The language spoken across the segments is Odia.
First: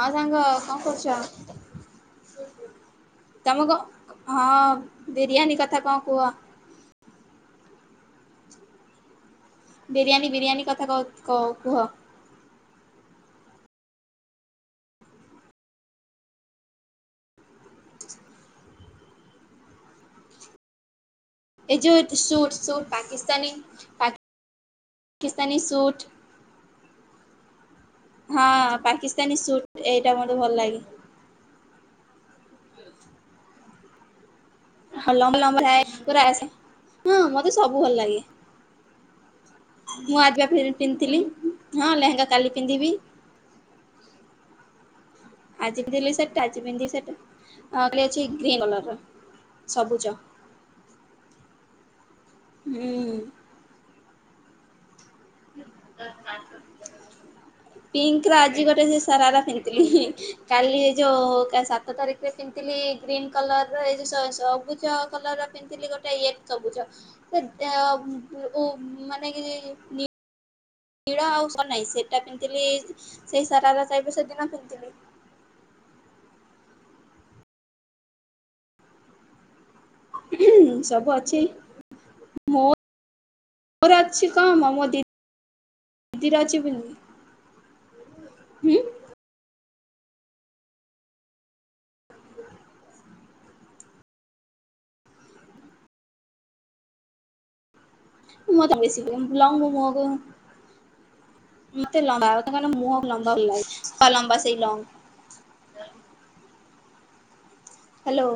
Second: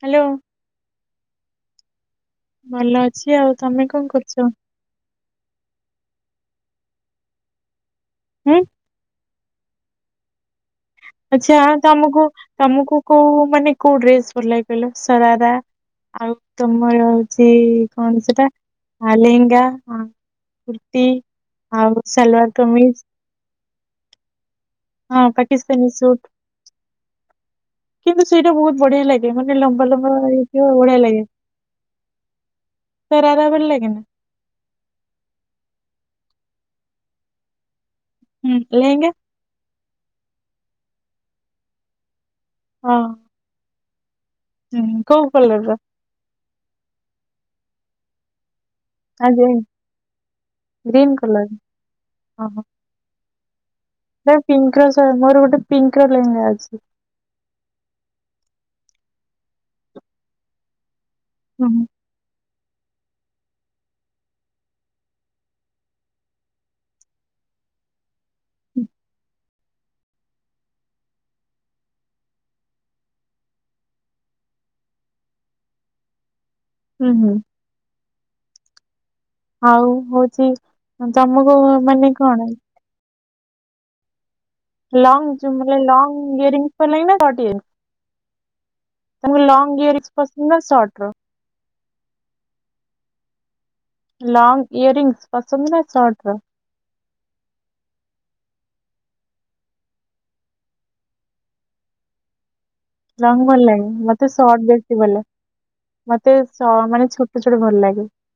ହଁ ହ୍ୟାଲୋ ସାଙ୍ଗ କଁ କରୁଚ? ଭଲ ଅଛି। ଆଉ ତମେ କଁ କରୁଚ? ହଁ ବିରିୟାନୀ କଥା କଁ କୁଅ? ହୁଁ! ବିରିୟାନୀ ବିରିୟାନୀ କଥ୍ ଆଛା ତମୁକୁ ତମକୁ କୋଉ ମାନେ କୋଉ ଡ୍ରେସ୍ ଭଲ ଲାଗେ କଇଲ ସରାରା ଆଉ ତମର ହଉ ଚି କଣ ସେଟା ଆ ଲେହେଙ୍ଗା ଆ କୃର୍ତି। ଏଇ ଯୋଉ ସୁଟ୍ ସୁଟ୍ ପାକିସ୍ତାନୀ ପାକ୍ ହଁ କିସ୍ତାନୀ ସୁଟ୍। [unintelligible] କିନ୍ତୁ ହଁ ସେଇଟା ବହୁତ୍ ବଢିଆ ଲାଗେ ପାକିସ୍ତାନୀ ମାନେ ସୁଟ୍ ଲମ୍ବା ଏଇଟା ଲମ୍ବା ମତେ ଭଲ ହେଇଥିବ ବଢିଆ ଲାଗେ। ସାରାରା ଭଲ ଲାଗେନି? ହଁ ଲମ୍ବ୍ ଲମ୍ବ୍ [unintelligible] ପୁରା ଆସେ ହୁଁ ମତେ ସବୁ ଭଲ ଲାଗେ। ହୁଁ ଲେହେଙ୍ଗା। ମୁଁ ଆଜିବା ଫିର୍ ପିନ୍ତିଥିଲି ହଁ ଲେହେଙ୍ଗା କାଲି ପିନ୍ଧିବି। ହଁ ହୁଁ କୋଉ କଲର ର ଆଜି ପିନ୍ଧିଲି ସେଟା ଆଜି ପିନ୍ଧି ସେଟା ଅ କାଲି ଅଛି [unintelligible] କଲରର। [unintelligible] ସବୁଜ। ଗ୍ରୀନ୍ କଲର ହଁ ହଁ। ହୁଁ। ପୁରା ପିଙ୍କର ସେ ମୋର ଗୋଟେ ପିଙ୍କର ଲେହେଙ୍ଗା ଅଛି। ପିଙ୍କର ଆଜି ଗୋଟେ ସେ ସାରାରା ପିନ୍ତିତିଲି କାଲି ଏ ଯୋଉ କା ହୁଁ ହୁଁ ସାତ ତାରିଖ୍ [unintelligible] ପିନ୍ଧିଥିଲି ଗ୍ରୀନ କଲର ଏ ଯୋଉ ସ ସବୁଜ କଲରର ପିନ୍ଧିଥିଲି ଗୋଟେ [unintelligible] ସବୁଜ। ସେ ଅ ବୁ ଉ ମାନେ କିଛି ନି ନୀଳି ଆଉ [unintelligible] ନାହିଁ ସେଟା ପିନ୍ତିତିଲି ସେଇ ସାରାରା ଟାଇପର ସେଦିନ ପିନ୍ଧିଥିଲି। ହୁଁ ହୁଁ। ଆଉ ହଉଛି ସବୁ ଅଛି ତମକୁ ମାନେ କଣ ମୋର ଅଛି କମ ମୋ ଲଙ୍ଗ ଯଉ ମାନେ ଲଙ୍ଗ ଦିଦିର ଅଛି ହୁଁ ଇଅରିଙ୍ଗସ ଭଲ ଲାଗେ ନା ସର୍ଟ ଇଅରିଙ୍ଗସ? ତମକୁ ଲଙ୍ଗ ଇୟରିଙ୍ଗସ ପସନ୍ଦ ନା ସର୍ଟର? [unintelligible] ଲଙ୍ଗ ଇୟରିଙ୍ଗସ ପସନ୍ଦ ନା ସର୍ଟର? ମତେ ବେଶୀ ଲଙ୍ଗ ମୋ ମୁହଁକୁ ମତେ ଲମ୍ବା ମାନେ ମୁହଁ ଲମ୍ବା ଲଙ୍ଗ ଭଲ ଲାଗେ ମତେ ଲମ୍ବା ସେଇ ସର୍ଟ ଲଙ୍ଗ ବେଶୀ ଭଲ ମତେ ସ ମାନେ ଛୋଟ ଛୋଟ ଭଲ ଲା ହ୍ୟାଲୋ।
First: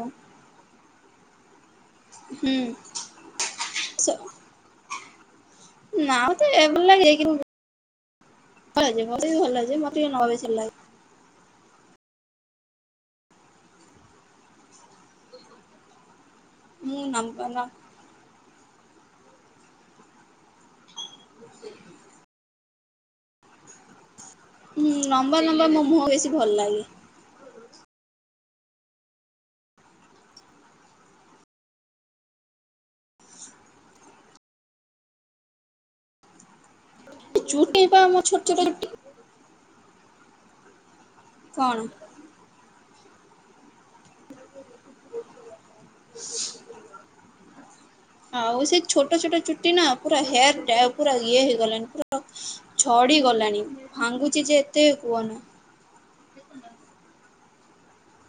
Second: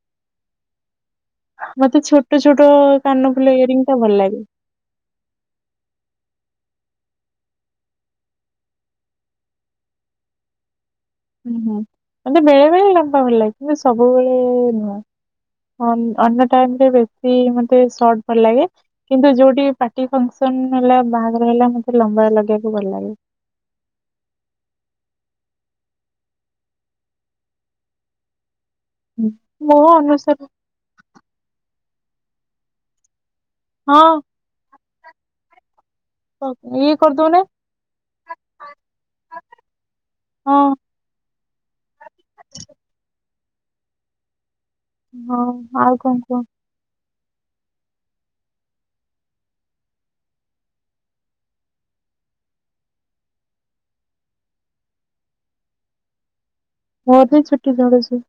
ମତେ ଛୋଟ ଛୋଟ କାନଫୁଲ ଇୟରିଙ୍ଗଟା ହୁଁ ଭଲ ଲାଗେ। ନା ମତେ ଭଲ ଲାଗେ କିନ୍ତୁ ଭଲ ମତ ଭଲ ମତେ ନ ବସ ଲାଗେ। ହୁଁ ହୁଁ ଏମିତି ବେଳେବେଳେ ଲମ୍ବା ଭଲ ଲାଗେ କିନ୍ତୁ ସବୁବେଳେ ନୁହଁ। ଅନ୍ୟ ଟାଇମରେ ମୁଁ ବେଶୀ ନମ୍ବା ନ ମତେ ସଟ ଭଲ ଲାଗେ କିନ୍ତୁ ଯୋଉଠି ପା ର୍ଟି ଫଙ୍କସନ ହେଲା ବାହାଘର ହେଲା ମତେ ଲମ୍ବା ଲଗେଇବାକୁ ଭଲ ଲାଗେ। ହୁଁ ଲମ୍ବା ଲମ୍ବା ମୋ ମୁହଁକୁ ବେଶୀ ଭଲ ଲାଗେ। ମୁହଁ ଅନୁସାରେ ହଁ। ଇଏ କରିଦଉନା। ଚୁଟି ପା ମୋର ଛୋଟ ଛୋଟ ଚୁଟି। ହଁ। କଣ? ହଁ ଆଉ କଣ କୁହ? ଆଉ ସେ ଛୋଟ ଛୋଟ ଚୁଟି ନା ପୁରା ହେୟାର ଡ୍ରାଏ ପୁରା ଇଏ ହେଇଗଲାଣି ପୁରା ଝଡି ଗଲାଣି ଭାଙ୍ଗୁଛି ଯେ ଏତେ କୁହନା। ମୋ ବି ଚୁଟି ଝଡୁଛି।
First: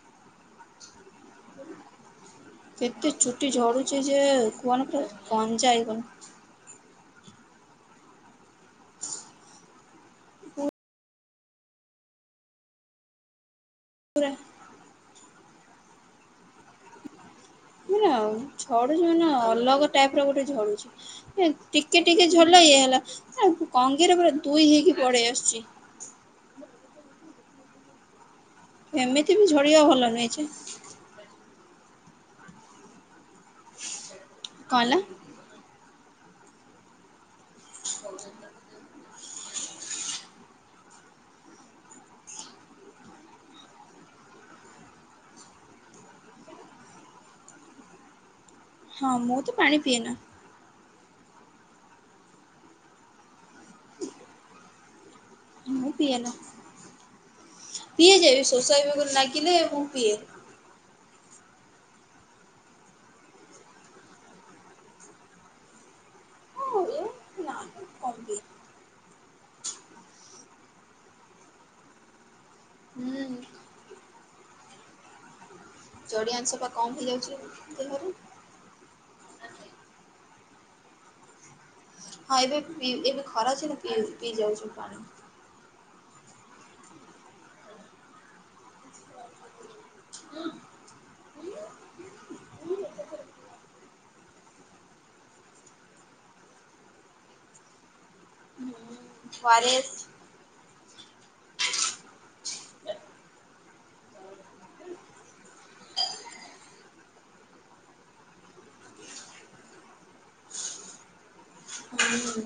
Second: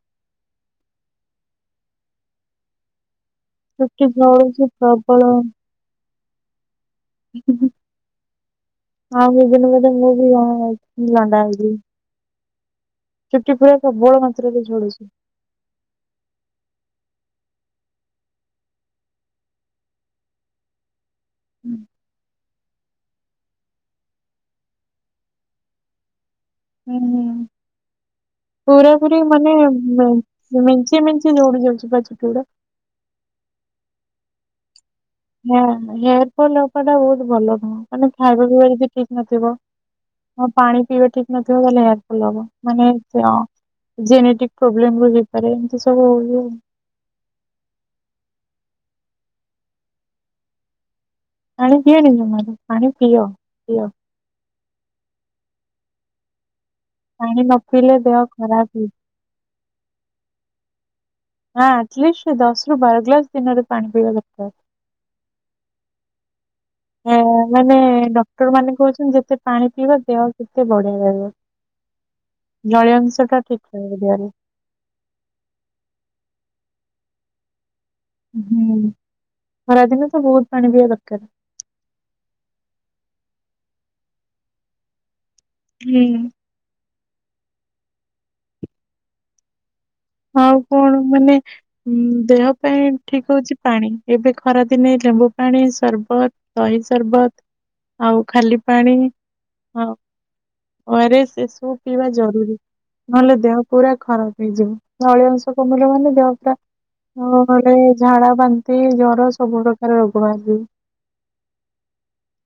କେତେ ଚୁଟି ଝଡୁଛି ଚୁଟି ଯେ ଝଡୁଛି କୁହନି ପୁରା ପ୍ରବଳ ପଞ୍ଜାଏ କ ହଁ କେଇ ଦିନ ଗଲେ ମୁଁ ବି ଲଣ୍ଡା ହେଇଯିବି। ଚୁଟି ପୁରା ପ୍ରବଳ ମାତ୍ରାରେ ଝଡୁଛି। ମାନେ ଝଡୁଛି ମାନେ ଅଲଗା ଟାଇପର ଗୋଟେ ଝଡୁଛି। ହୁଁ ଟିକେ ଟିକେ ଝଡିଲେ ଇଏ ହେଲା କଙ୍ଗିରେ ପୁରା ଦୁଇ ହେଇକି ପଳେଇ ଆସୁଛି। ଉଁହୁଁ ପୁରାପୁରୀ ଏମିତି ବି ମାନେ ଝଡ଼ିବା ଭଲ ମେ ନୁହେଁ ଯେ ମେଞ୍ଚେ ମେ ଞ୍ଚେ ଝଡି ଯାଉଛି ପା ଚୁଟି ଗୁଡ଼ା। କଣ ହେଲା? ନା ନା ହେୟାର ଫଲ ହବାଟା ବହୁତ ଭଲ ନୁହଁ ମାନେ ଖାଇବା ପିଇବାରେ ଯଦି ଠିକ ନଥିବ ହଁ ପାଣି ପିଇବା ଠିକ ନଥିବ ତାହେଲେ ହେୟାର ଫଲ ହବ ମାନେ ଜେନେଟିକ ପ୍ରୋବ୍ଲେମରୁ ହେଇପାରେ ଏମିତି ସବୁ ହଉଚି ଆଉ ହଁ ମୁଁ ତ ପାଣି ପିଏ ନା। ପାଣି ପିଅ ନି ଜମାରୁ ପାଣି ପିଅ ପିଅ। ମୁଁ ପିଏ ନା, ପାଣି ନ ପିଇଲେ ପିଏ ଦେହ ଯେ ଖରାପ ଶୋଷ ହୁଏ। ନାଗିଲେ ମୁଁ ପିଏ। ନା ଆଟଲିଷ୍ଟ ଦଶରୁ ବାର ଗ୍ଲାସ ଦିନରେ ପାଣି ପିଇବା ଦରକାର। ହଁ ଏ ନା ମାନେ କମ୍ ପିଏ ଡକ୍ଟରମାନେ କହୁଛନ୍ତି ଯେତେ ପାଣି ପିଇବା ଦେହ ସେତେ ବଢିଆ ରହିବ। ଜଳିଆ ଅଂଶ ହୁଁ ଟା ଠିକ୍ [unintelligible] ଜଳିଆଅଂଶ ଟା କମ ହେଇଯାଉଛି ଦେହରୁ। ହୁଁ ଖରାଦିନ ତ ବହୁତ ପାଣି ପିଇବା ଦରକାର। ହଁ ଏବେ ଏବେ ଖରା ଦିନ ପିଇ ଯାଉଛି ପାଣି। ହୁଁ। ହଁ ଆଉ କଣ ମାନେ? ଉଁ ଦେହ ପାଇଁ ଠିକ୍ ହଉଛି ପାଣି ଏବେ ଖରାଦିନେ ଲେମ୍ବୁ ପାଣି ସରବତ। ଦହି ସରବତ ଆଉ ଖାଲି ପାଣି। ୱାରେସ। ୱାରେସ ସେସବୁ ପିଇବା ଜରୁରୀ ନହେଲେ ଦେହ ପୁରା ଖରାପ ହେଇଯିବ। ଜଳୀୟଅଂଶ କମିଲେ ମାନେ ଦେହ ପୁରା ଖରାପ। ହ ଗୋଟେ ଝାଡା ବାନ୍ତି ଜର ସବୁ ପ୍ରକାର ରୋଗ ପାଆନ୍ତି। ହୁଁ।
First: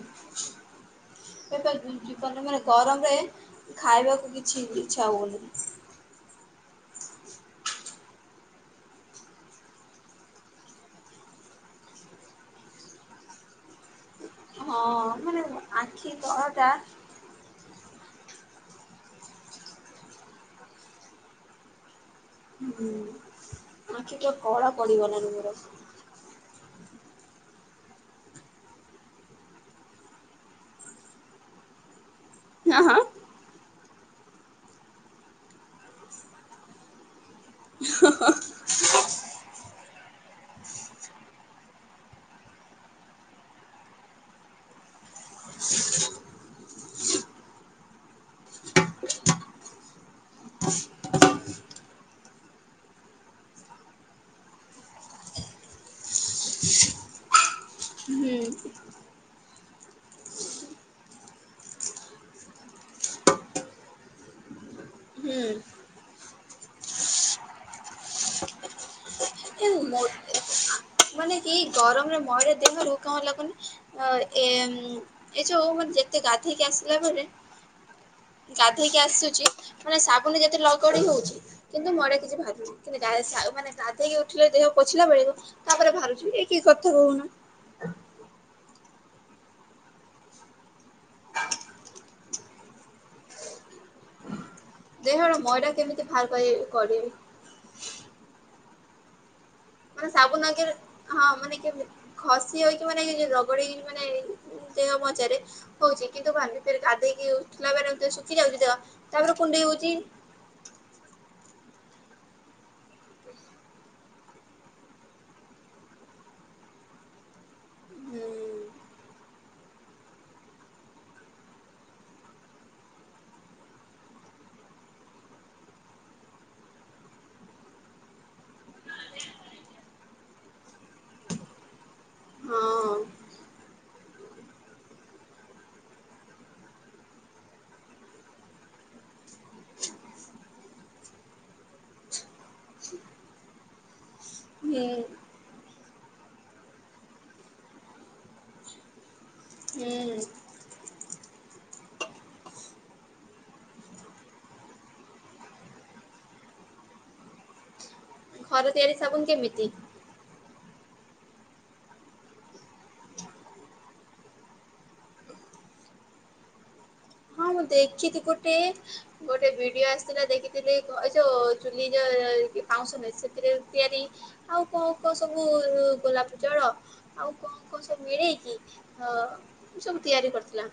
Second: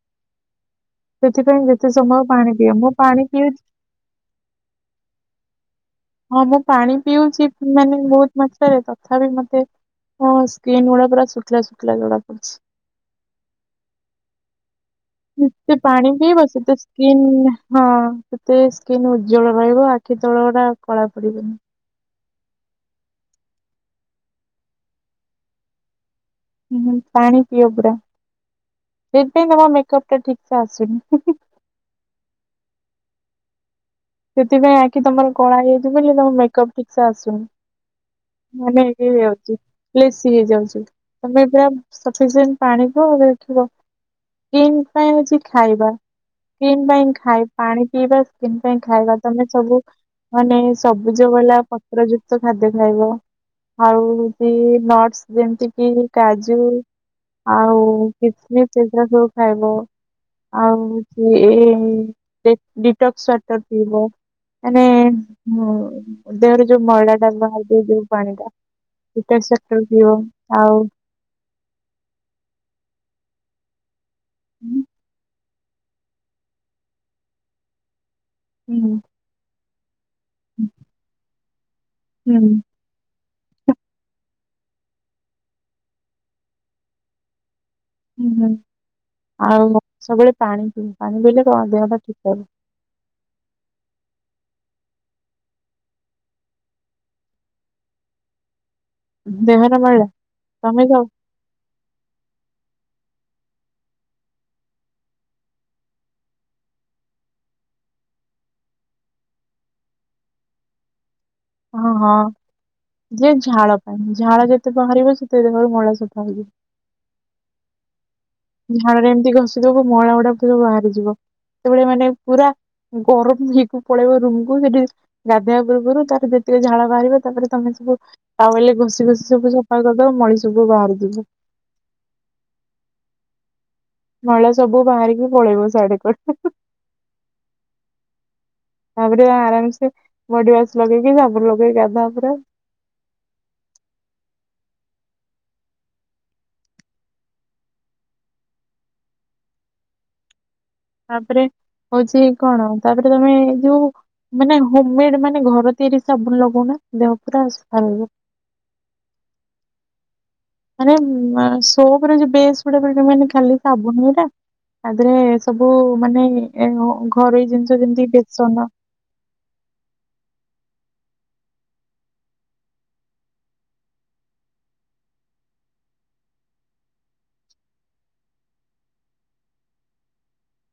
ସେଥିପାଇଁ ଯେତେ ସମୟ ଜୀବନ ପାଣି ମାନେ ପିଅ ମୁଁ ଗରମରେ ପାଣି ପିଉଛି ଖାଇବାକୁ କିଛି ଇଛା ହଉନି। ହଁ ମୁଁ ପାଣି ପିଉଛି ମାନେ ବହୁତ ମାତ୍ରାରେ ତଥାପି ମତେ ହଁ ସ୍କିନ୍ ଗୁଡା ପୁରା ଶୁଖିଲା ଶୁଖିଲା ଜଣା ପଡୁଛି। ହଁ ମାନେ ସେ ପାଣି ଆଖି ପିଇବ ତଳଟା ସେ ସ୍ ହଁ ତତେ ସ୍କିନ୍ ଉଜ୍ଜଳ ରହିବ ଆଖି ତଳ ଦାଗଟା କଳା ପଡିବନି। ହୁଁ ଆଖି ତଳ କଳା ପଡିବ ନା ମୋର। ହୁ ପାଣି ପିଅ ପୁରା ସେଥିପାଇଁ ତ ମେକପଟା ଠିକ ସେ ଆସୁନି। ହାଁ ହାଁ। ସେଥିପାଇଁ ଆଖି ତମର କଳା ହେଇଥିବ ବୋଲି ତେ ମେକଅପ ଠିକସେ ଆସୁନି। ହ ହ ମାନେ ହେଇ ହେଇ ଯାଉଛି। ବେଶୀ ହେଇଯାଉଛି ତମେ ପୁରା ସଫିସେଣ୍ଟ ପାଣି ପିଅ ଦେଖିବ? ସ୍କିନ ପାଇଁ ଅଛି ଖାଇବା। ସ୍କିନ ପାଇଁ ଖାଇ ପାଣି ପିଇବା ସ୍କିନ ପାଇଁ ଖାଇବା ତମେ ସବୁ ମାନେ ସବୁଜ ବଲା ପତ୍ର ଯୁକ୍ତ ଖାଦ୍ୟ ଖାଇବ? ଆଉ ନଟସ ଯେମିତି କି କାଜୁ ଆଉ ହୁଁ କିସମିସ ଏଗୁରା ସବୁ ଖାଇବ? ଆଉ ଯେ ଏଇ ଡିଟକ୍ସ ୱାଟର ପିଇବ। ହୁଁ ମାନେଁ ଦେହରୁ ଯୋଉ ମଇଳାଟା ବାହାରି ଯାଉଛି ଯୋଉ ପାଣିିବା ଡିଟକ୍ସ ୱାଟର। ମାନେ ଏଇ ଗରମରେ ମଇଳା ଦେହରୁ କଣ ଲାଗୁନି। ହଁ ଏ ହୁଁ ଏ ଯୋଉ ମାନେ ଯେତେ ଗାଧେଇକି ଆସିଲା ପରେ ଗାଧୋଇକି ଆସୁଛି ମାନେ ସାବୁନ ଯେତେ ଲଗଡି ହଉଛି କିନ୍ତୁ ମୋରେ କିଛି ହୁଁ ଭାବୁନି। କିନ୍ତୁ ମାନେ ଗାଧେଇକି ଉଠିଲେ ଦେହ ପୋଛିଲା ବେଳକୁ ତାପରେ ଭାବୁଛିି ଏ କି କଥା କହୁନ? ହୁଁ ହୁଁ ଆଉ ସବୁବେଳେ ପାଣି ପିଇ ପାଣି ପିଇଲେ ଦେହ ଟା ଠିକ ରହିବ। ଦେହର ମଇଳା କେମିତି ବାହାର କରିବି? [inaudible] ମାନେ ସାବୁନ ଆଗରେ ତମେ ଖାଉ ହଁ ମାନେ କି ଘସି ହଉକି ମାନେ ରଗଡି ହଉ ମାନେ ଦେହ ପଚାରେ? ହଉଛି କିନ୍ତୁ ଭାବରେ ଗାଧେଇକି ଉଠିଲା ପରେ ଶୁଖି ଯାଉଛି ଦେହ ତାପରେ କୁଣ୍ଡେଇ ହଉଛି। ହଁ ହଁ ଯୋଉ ଝାଳ ପାଇଁ ଝାଳ ଯେତେ ବାହାରିବ ସେତେ ଦେହରୁ ମଇଳା ସଫା ହେଇଯିବ। ହୁଁ ଝାଳରେ ଏମିତି ଘଷିଦବ ମଇଳା ଗୁଡା ପୁରା ବାହାରିଯିବ ସେତଭଳି ମାନେ ପୁରା ଗରମ ହେଇକି ପଳେଇବ ରୁମକୁୁ ସେଠି ଗାଧୋଇବା ପୂର୍ବରୁ ତାର ଯେତିକି ଝାଳ ବାହାରିବ ତାପରେ ତମେ ସବୁ ତା ବଲେ ଘଷି ଘଷି ସବୁ ସଫା କରିଦବ ମଳି ସବୁ ବାହାରି ଯିବ। ହଁ ମଇଳା ସବୁ ବାହାରିକି ପଳେଇବ ସାଢେ କୁଆଡେ ତାପରେ ଆରାମ ସେ ବଡି ୱାସ ଲଗେଇକି ସାବୁନ ଲଗେଇକି ଗାଧାଅ ପୁରା। ହୁଁ। ହୁଁ। ତାପରେ ହଉଚି କଣ ତାପରେ ତମେ ଏ ଯୋଉ ମାନେ ହୋମ ମେଡ୍ ମାନେ ଘର ତିଆରି ସାବୁନ୍ ଲଗାଉନା ଦେହ ପୁରା ସଫା ରହିବ। ଘର ତିଆରି ସାବୁନ୍ କେମିତି। ମାନେ ସୋପରେ ଯୋଉ ବେସ୍ ଗୁଡ଼ା ହୁଏନି ମାନେ ଖାଲି ସାବୁନୁ ଗୁରା। ଆଗରେ ସବୁ ମାନେ ଘରୋଇ ହଁ ମୁଁ ଜିନିଷ ଯେମତି ଦେଖିଛି ଗୋଟେ ବେସନ ଗୋଟେ ଭିଡିଓ ଆସିଥିଲା ଦେଖିଥିଲି ଏ ଯୋଉ ଚୁଲି ଯୋଉ ପାଉଁଶ ନୁହେଁ ସେଥିରେ ତିଆରି ଆଉ କଣ କଣ ସବୁ ଗୋଲାପ ଜଳ ଆଉ କଣ କଣ ସବୁ ମିଳେଇକି ଅ ସବୁ ତିଆରି କରିଥିଲା।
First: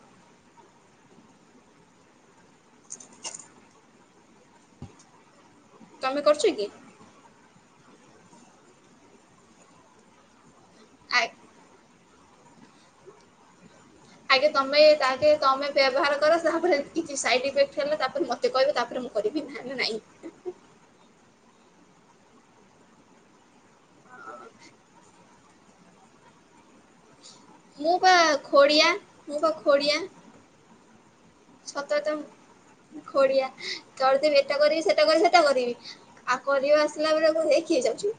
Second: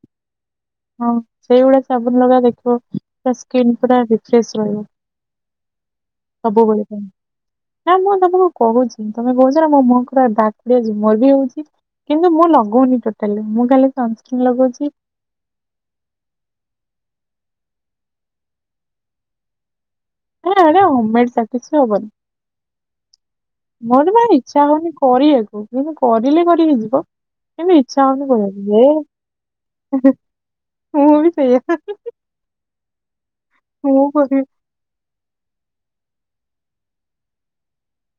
ହଁ ସେଇଭଳିଆ ସାବୁନ୍ ଲଗା ଦେଖିବ ସ୍କ୍ରିନ୍ ପୁରା ରିଫ୍ରେସ୍ ରହିବ। ତମେ କରୁଛ କି? ସବୁ ବେଳେ ପାଇଁ। ନା ମୁଁ ତମକୁ କହୁଚି ତମେ କହୁଚ ନା ମୋ ମୁହଁର ଡାର୍କ ବ୍ଲେଶ ଆ ମର ବି ହଉଚି। କିନ୍ତୁ ମୁଁ ଲଗଉନି ଟୋଟାଲି ମୁଁ ଖାଲି ସନସ୍କ୍ରିନ୍ ଆଗେ ତମେ ଲଗଉଛି ତାହେକେ ତମେ ବ୍ୟବହାର କର ତାପରେ କିଛି ସାଇଡ ଇଫେକ୍ଟ ହେଲେ ତାପରେ ମତେ କହିବ ତାପରେ ମୁଁ କରିବି ନହେଲେ ନାଇଁ। ହଁ ଆରେ ହମ ମେଡ ସା କିଛି ହବନି। ମୋର ପା ଇଚ୍ଛା ହଉନି କରିବାକୁ କିନ୍ତୁ କରିଲେ କରି ହେଇଯିବ। କାହିଁକି ନା ମୁଁ ଇଚ୍ଛା ପା ହେଉନି ଖୋଡିଆ ମୁଁ ପା ଖୋଡିଆ କରିବାକୁ ହେ ମୁଁ ବି ସେଇୟା ହୁଁ ହୁଁ। ଖଡ଼ିଆ କରିଦେବି ଏଟା କରିବି ସେଟା କରିବି ସେଟା କରିବି ଆଉ କରିବା ଆସିଲା ବେଳେକୁ ହେ କିଏ ଯାଉଚି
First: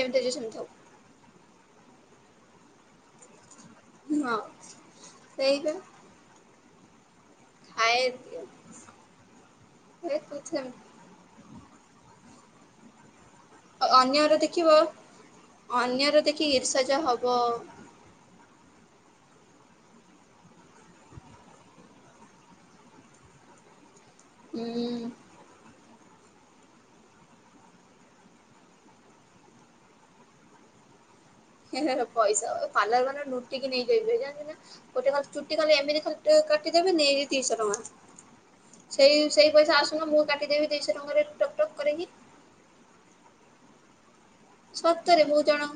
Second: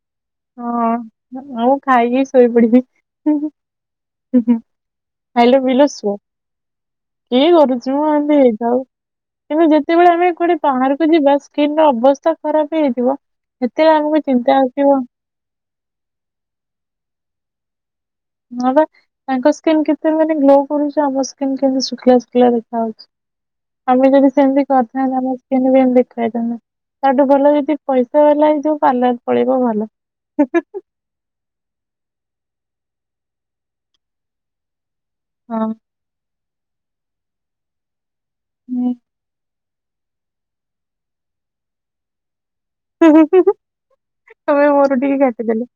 ଯେମିତି ଅଛି ସେମିତି ଥାଉ। ମୁ ମୁଁ ଖାଇକି ଶୋଇ ପଡ଼ିବି। ହୁ ହଁ। ହୁ ଖାଇଲ ସେଇବା ପିଇଲ ସୁଅ। କିଏ କରୁଚି ଖାଏ ମୋ ଏମତି ହେଇଥାଉ କିନ୍ତୁ ଯେତେବେଳେ ଏ ଆମେ ତୁ କୁଆଡ଼େ ସେମିତି ବାହାରକୁ କୁ ଯିବା ସ୍କ୍ରିନ୍ ର ଅବସ୍ଥା ଖରାପ୍ ହେଇ ଯାଇଥିବ ସେତେବେଳେ ଆମକୁ ଅନ୍ୟର ଚିନ୍ତା ଦେଖିବ ଆସିବ ଅନ୍ୟର ଦେଖିକି ଈର୍ଷା ଯୋ ହବ। ହଁ ପା ତାଙ୍କ ସ୍କିନ୍ କେତେ ମାନେ ଗ୍ଲୋ କରୁଚି ଆମ ସ୍କିନ୍ କେମତି ଶୁଖିଲା ଶୁଖିଲା ଦେଖା ଯାଉଚି। ଆମେ ଯଦି ସେମିତି ଉଁ କରିଥାନ୍ତେ ଆମର ସ୍କିନ୍ ବି ଏମିତି ଦେଖା ହେଇଥାନ୍ତା। ତା ଠୁ ଭଲ ଯଦି ପଇସା ହେଲା ଯୋଉ ପାଲର୍ ପଳେଇବ ଭଲ ହୁ ହୁ। ଏ ହେ ହେ ପଇସା ପାଲାର ବାଲା ଲୁଟିକି ନେଇଯିବେ ଜାଣିଚୁ ନା ଗୋଟେ ଖାଲି ଚୁଟି ହଁ କଲେ ଏମିତି ଖାଲି ଟିକେ କାଟିଦେବେ ନେଇକି ଦିଶହ ଟଙ୍କା ସେଇ ସେଇ ପଇସା ଆସୁନ ମୁଁ କାଟିଦେବି ଦିଇଶହ ଟଙ୍କାରେ ଟକ୍ ଟକ୍ କରିକି। ହୁଁ ହୁଁ ତମେ ମୋର ଟିକେ ସତରେ ବହୁତ ଜଣ କାଟିଦେଲ।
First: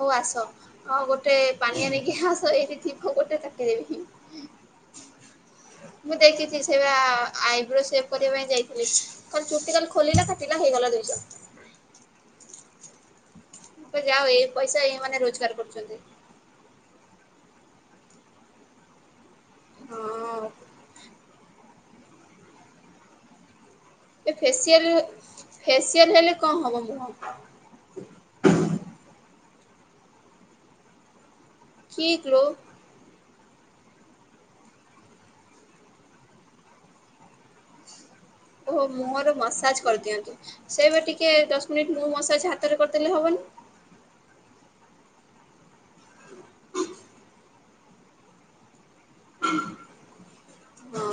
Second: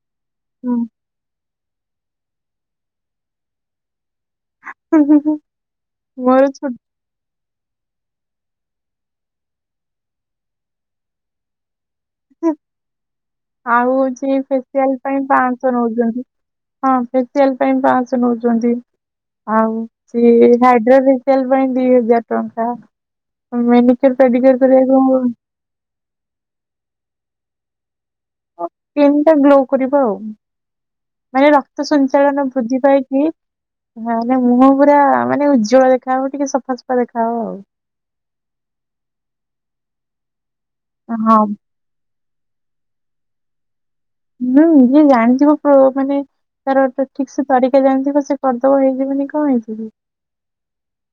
ହଉ ଆସ। ହୁଁ। ହଁ ଗୋଟେ ପନିଆ ନେଇିକି ଆସ ଏଇଠି ଥିବ ଗୋଟେ କାଟିଦେବି। ମୁଁ ମୋର ଦେଖିଚି ଛୋଟ ସେଇ ବା ଆଇବ୍ରୋ ସେପ୍ କରିବା ପାଇଁ ଯାଇଥିଲି ଖାଲି ଚୁଟି ଖାଲି ଖୋଲିଲା କାଟିଲା ହେଇଗଲା ଦୁଇଶହ। ହୁ ଆଉ ଯାହା ହଉ ହଉଚି ଏଇ ପଇସା ଫେସିଆଲ୍ ଏଇ ମାନେ ପାଇଁ ରୋଜଗାର ପାଞ୍ଚଶହ କରୁଛନ୍ତି। ନେଉଛନ୍ତି। ହଁ ଫେସିଆଲ୍ ପାଇଁ ପାଞ୍ଚଶହ ନେଉଛନ୍ତି। ଆଉ ହଁ ସିଏ ହାଇଡ୍ରୋଲ ଫେସିଆଲ୍ ପାଇଁ ଦି ହଜାର ଟଙ୍କାେ ମୁକଇନି [unintelligible] କରିବାର କଣ ଫେସିଆଲ୍ ହେଲେ କଣ ହବ ମୁହ? ସ୍କିନ୍ ଟା ଗ୍ଲୋ କରିବ ଆଉ ମାନେ ର କ୍ତ କି ସଞ୍ଚାଳନ ଗ୍ଲୋ ବୃଦ୍ଧି ପାଇକି ହ ନାଁ ମୁହଁ ପୁରା ମାନେ ଉଜ୍ଜ୍ଵଳ ଦେଖା ହବ ଟିକେ ସଫାସଫା ଦେଖା ହବ ଆଉ। ଓହୋ ମୁହଁର ମସାଜ କରିଦିଅନ୍ତି ସେଇବେ ଟିକେ ହଁ ଦ ମୁଁ ଏଇଠି ମୁଁ ମସାଜ୍ ହାତରେ କରିଦେଲେ ହବନି। ହୁଁ ଯିଏ ଜାଣିଥିବ ମାନେ ତାର ଗୋଟେ ଠିକ୍ ସେ ତରିକା ଜାଣିଥିବ ସେ କରିଦବ ହେଇଯିବନିକି କଣ ହେଇଚିକି।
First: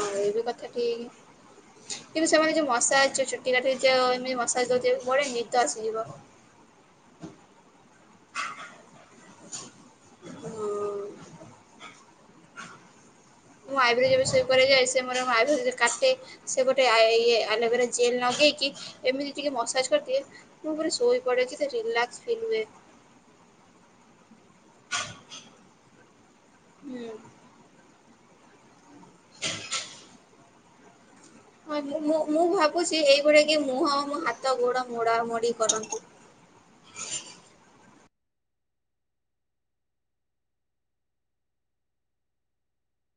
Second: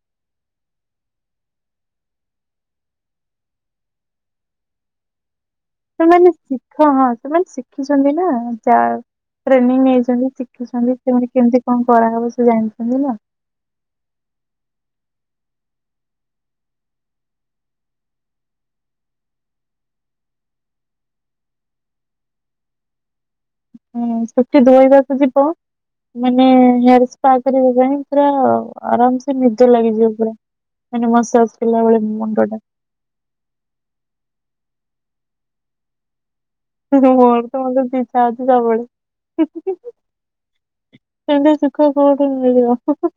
ହଁ ଏଇ ବି କଥା ଠିକ୍। କିନ୍ତୁ ସେମାନେ ଯୋଉ ମସାଜ ଚୁଟି କାଟିଚ ଏମିତି ମସାଜ ଜୋଉ ବଡିନି। ସେମାନେ ଶିଖ ହଁ ସେମାନେ ଶିଖିଛନ୍ତି ନା ଯା ଟ୍ରେନିଙ୍ଗ୍‌ ନେଇ ସେମାନେ ହଁ, ଶିଖୁଛନ୍ତି ସେମାନେ କେମିତି କଣ କରାହବ ସେ ଜାଣିଛନ୍ତି ନା। ମୁଁ ଆଇବ୍ରିଜ୍ ବିଷୟ କରୋଏ ସେ ମରଁ ଆବ୍ରିଜ୍ କାେ [unintelligible] ସେ ଗୋଟେ ଇ ଆଲୋଭେରା ଜେଲେ ଲଗେଇକି ଏମିତି ଟିକେ ମସାଜ କରିଦିଏ। ମୁଁ ପୁରା ଶୋଇ ପଡେ ଯେ ସେଠି ରିଲାସ ଫିଲ ହୁଏ। ହୁଁ ସେଠି ଧୋଇବାକୁ ଯିବ? ମାନେ ହୁଁ। ପାରେ ହେବାଣି ପୁରା [unintelligible] ଆରାମ ସେ ନିଦ ଲାଗିଯିବ ପୁରା ମାନେ ମସାଜ ହଁ କଲା ମୁଁ ବେଳେ ମୁଁ ମୁଁ ମୁଣ୍ଡ ଭାବୁଛି ଏଇଭଳିଆ କିଏ ମୁହଁ ମୋ ହାତ ଗୋଡ ମୋଡା ମୋଡି କରନ୍ତୁ। ଘୋର ତମା ଅଛି ତା [unintelligible] ସେମିତି ସୁଖ କୋଉଠି ମିଳିବ ହେଁ।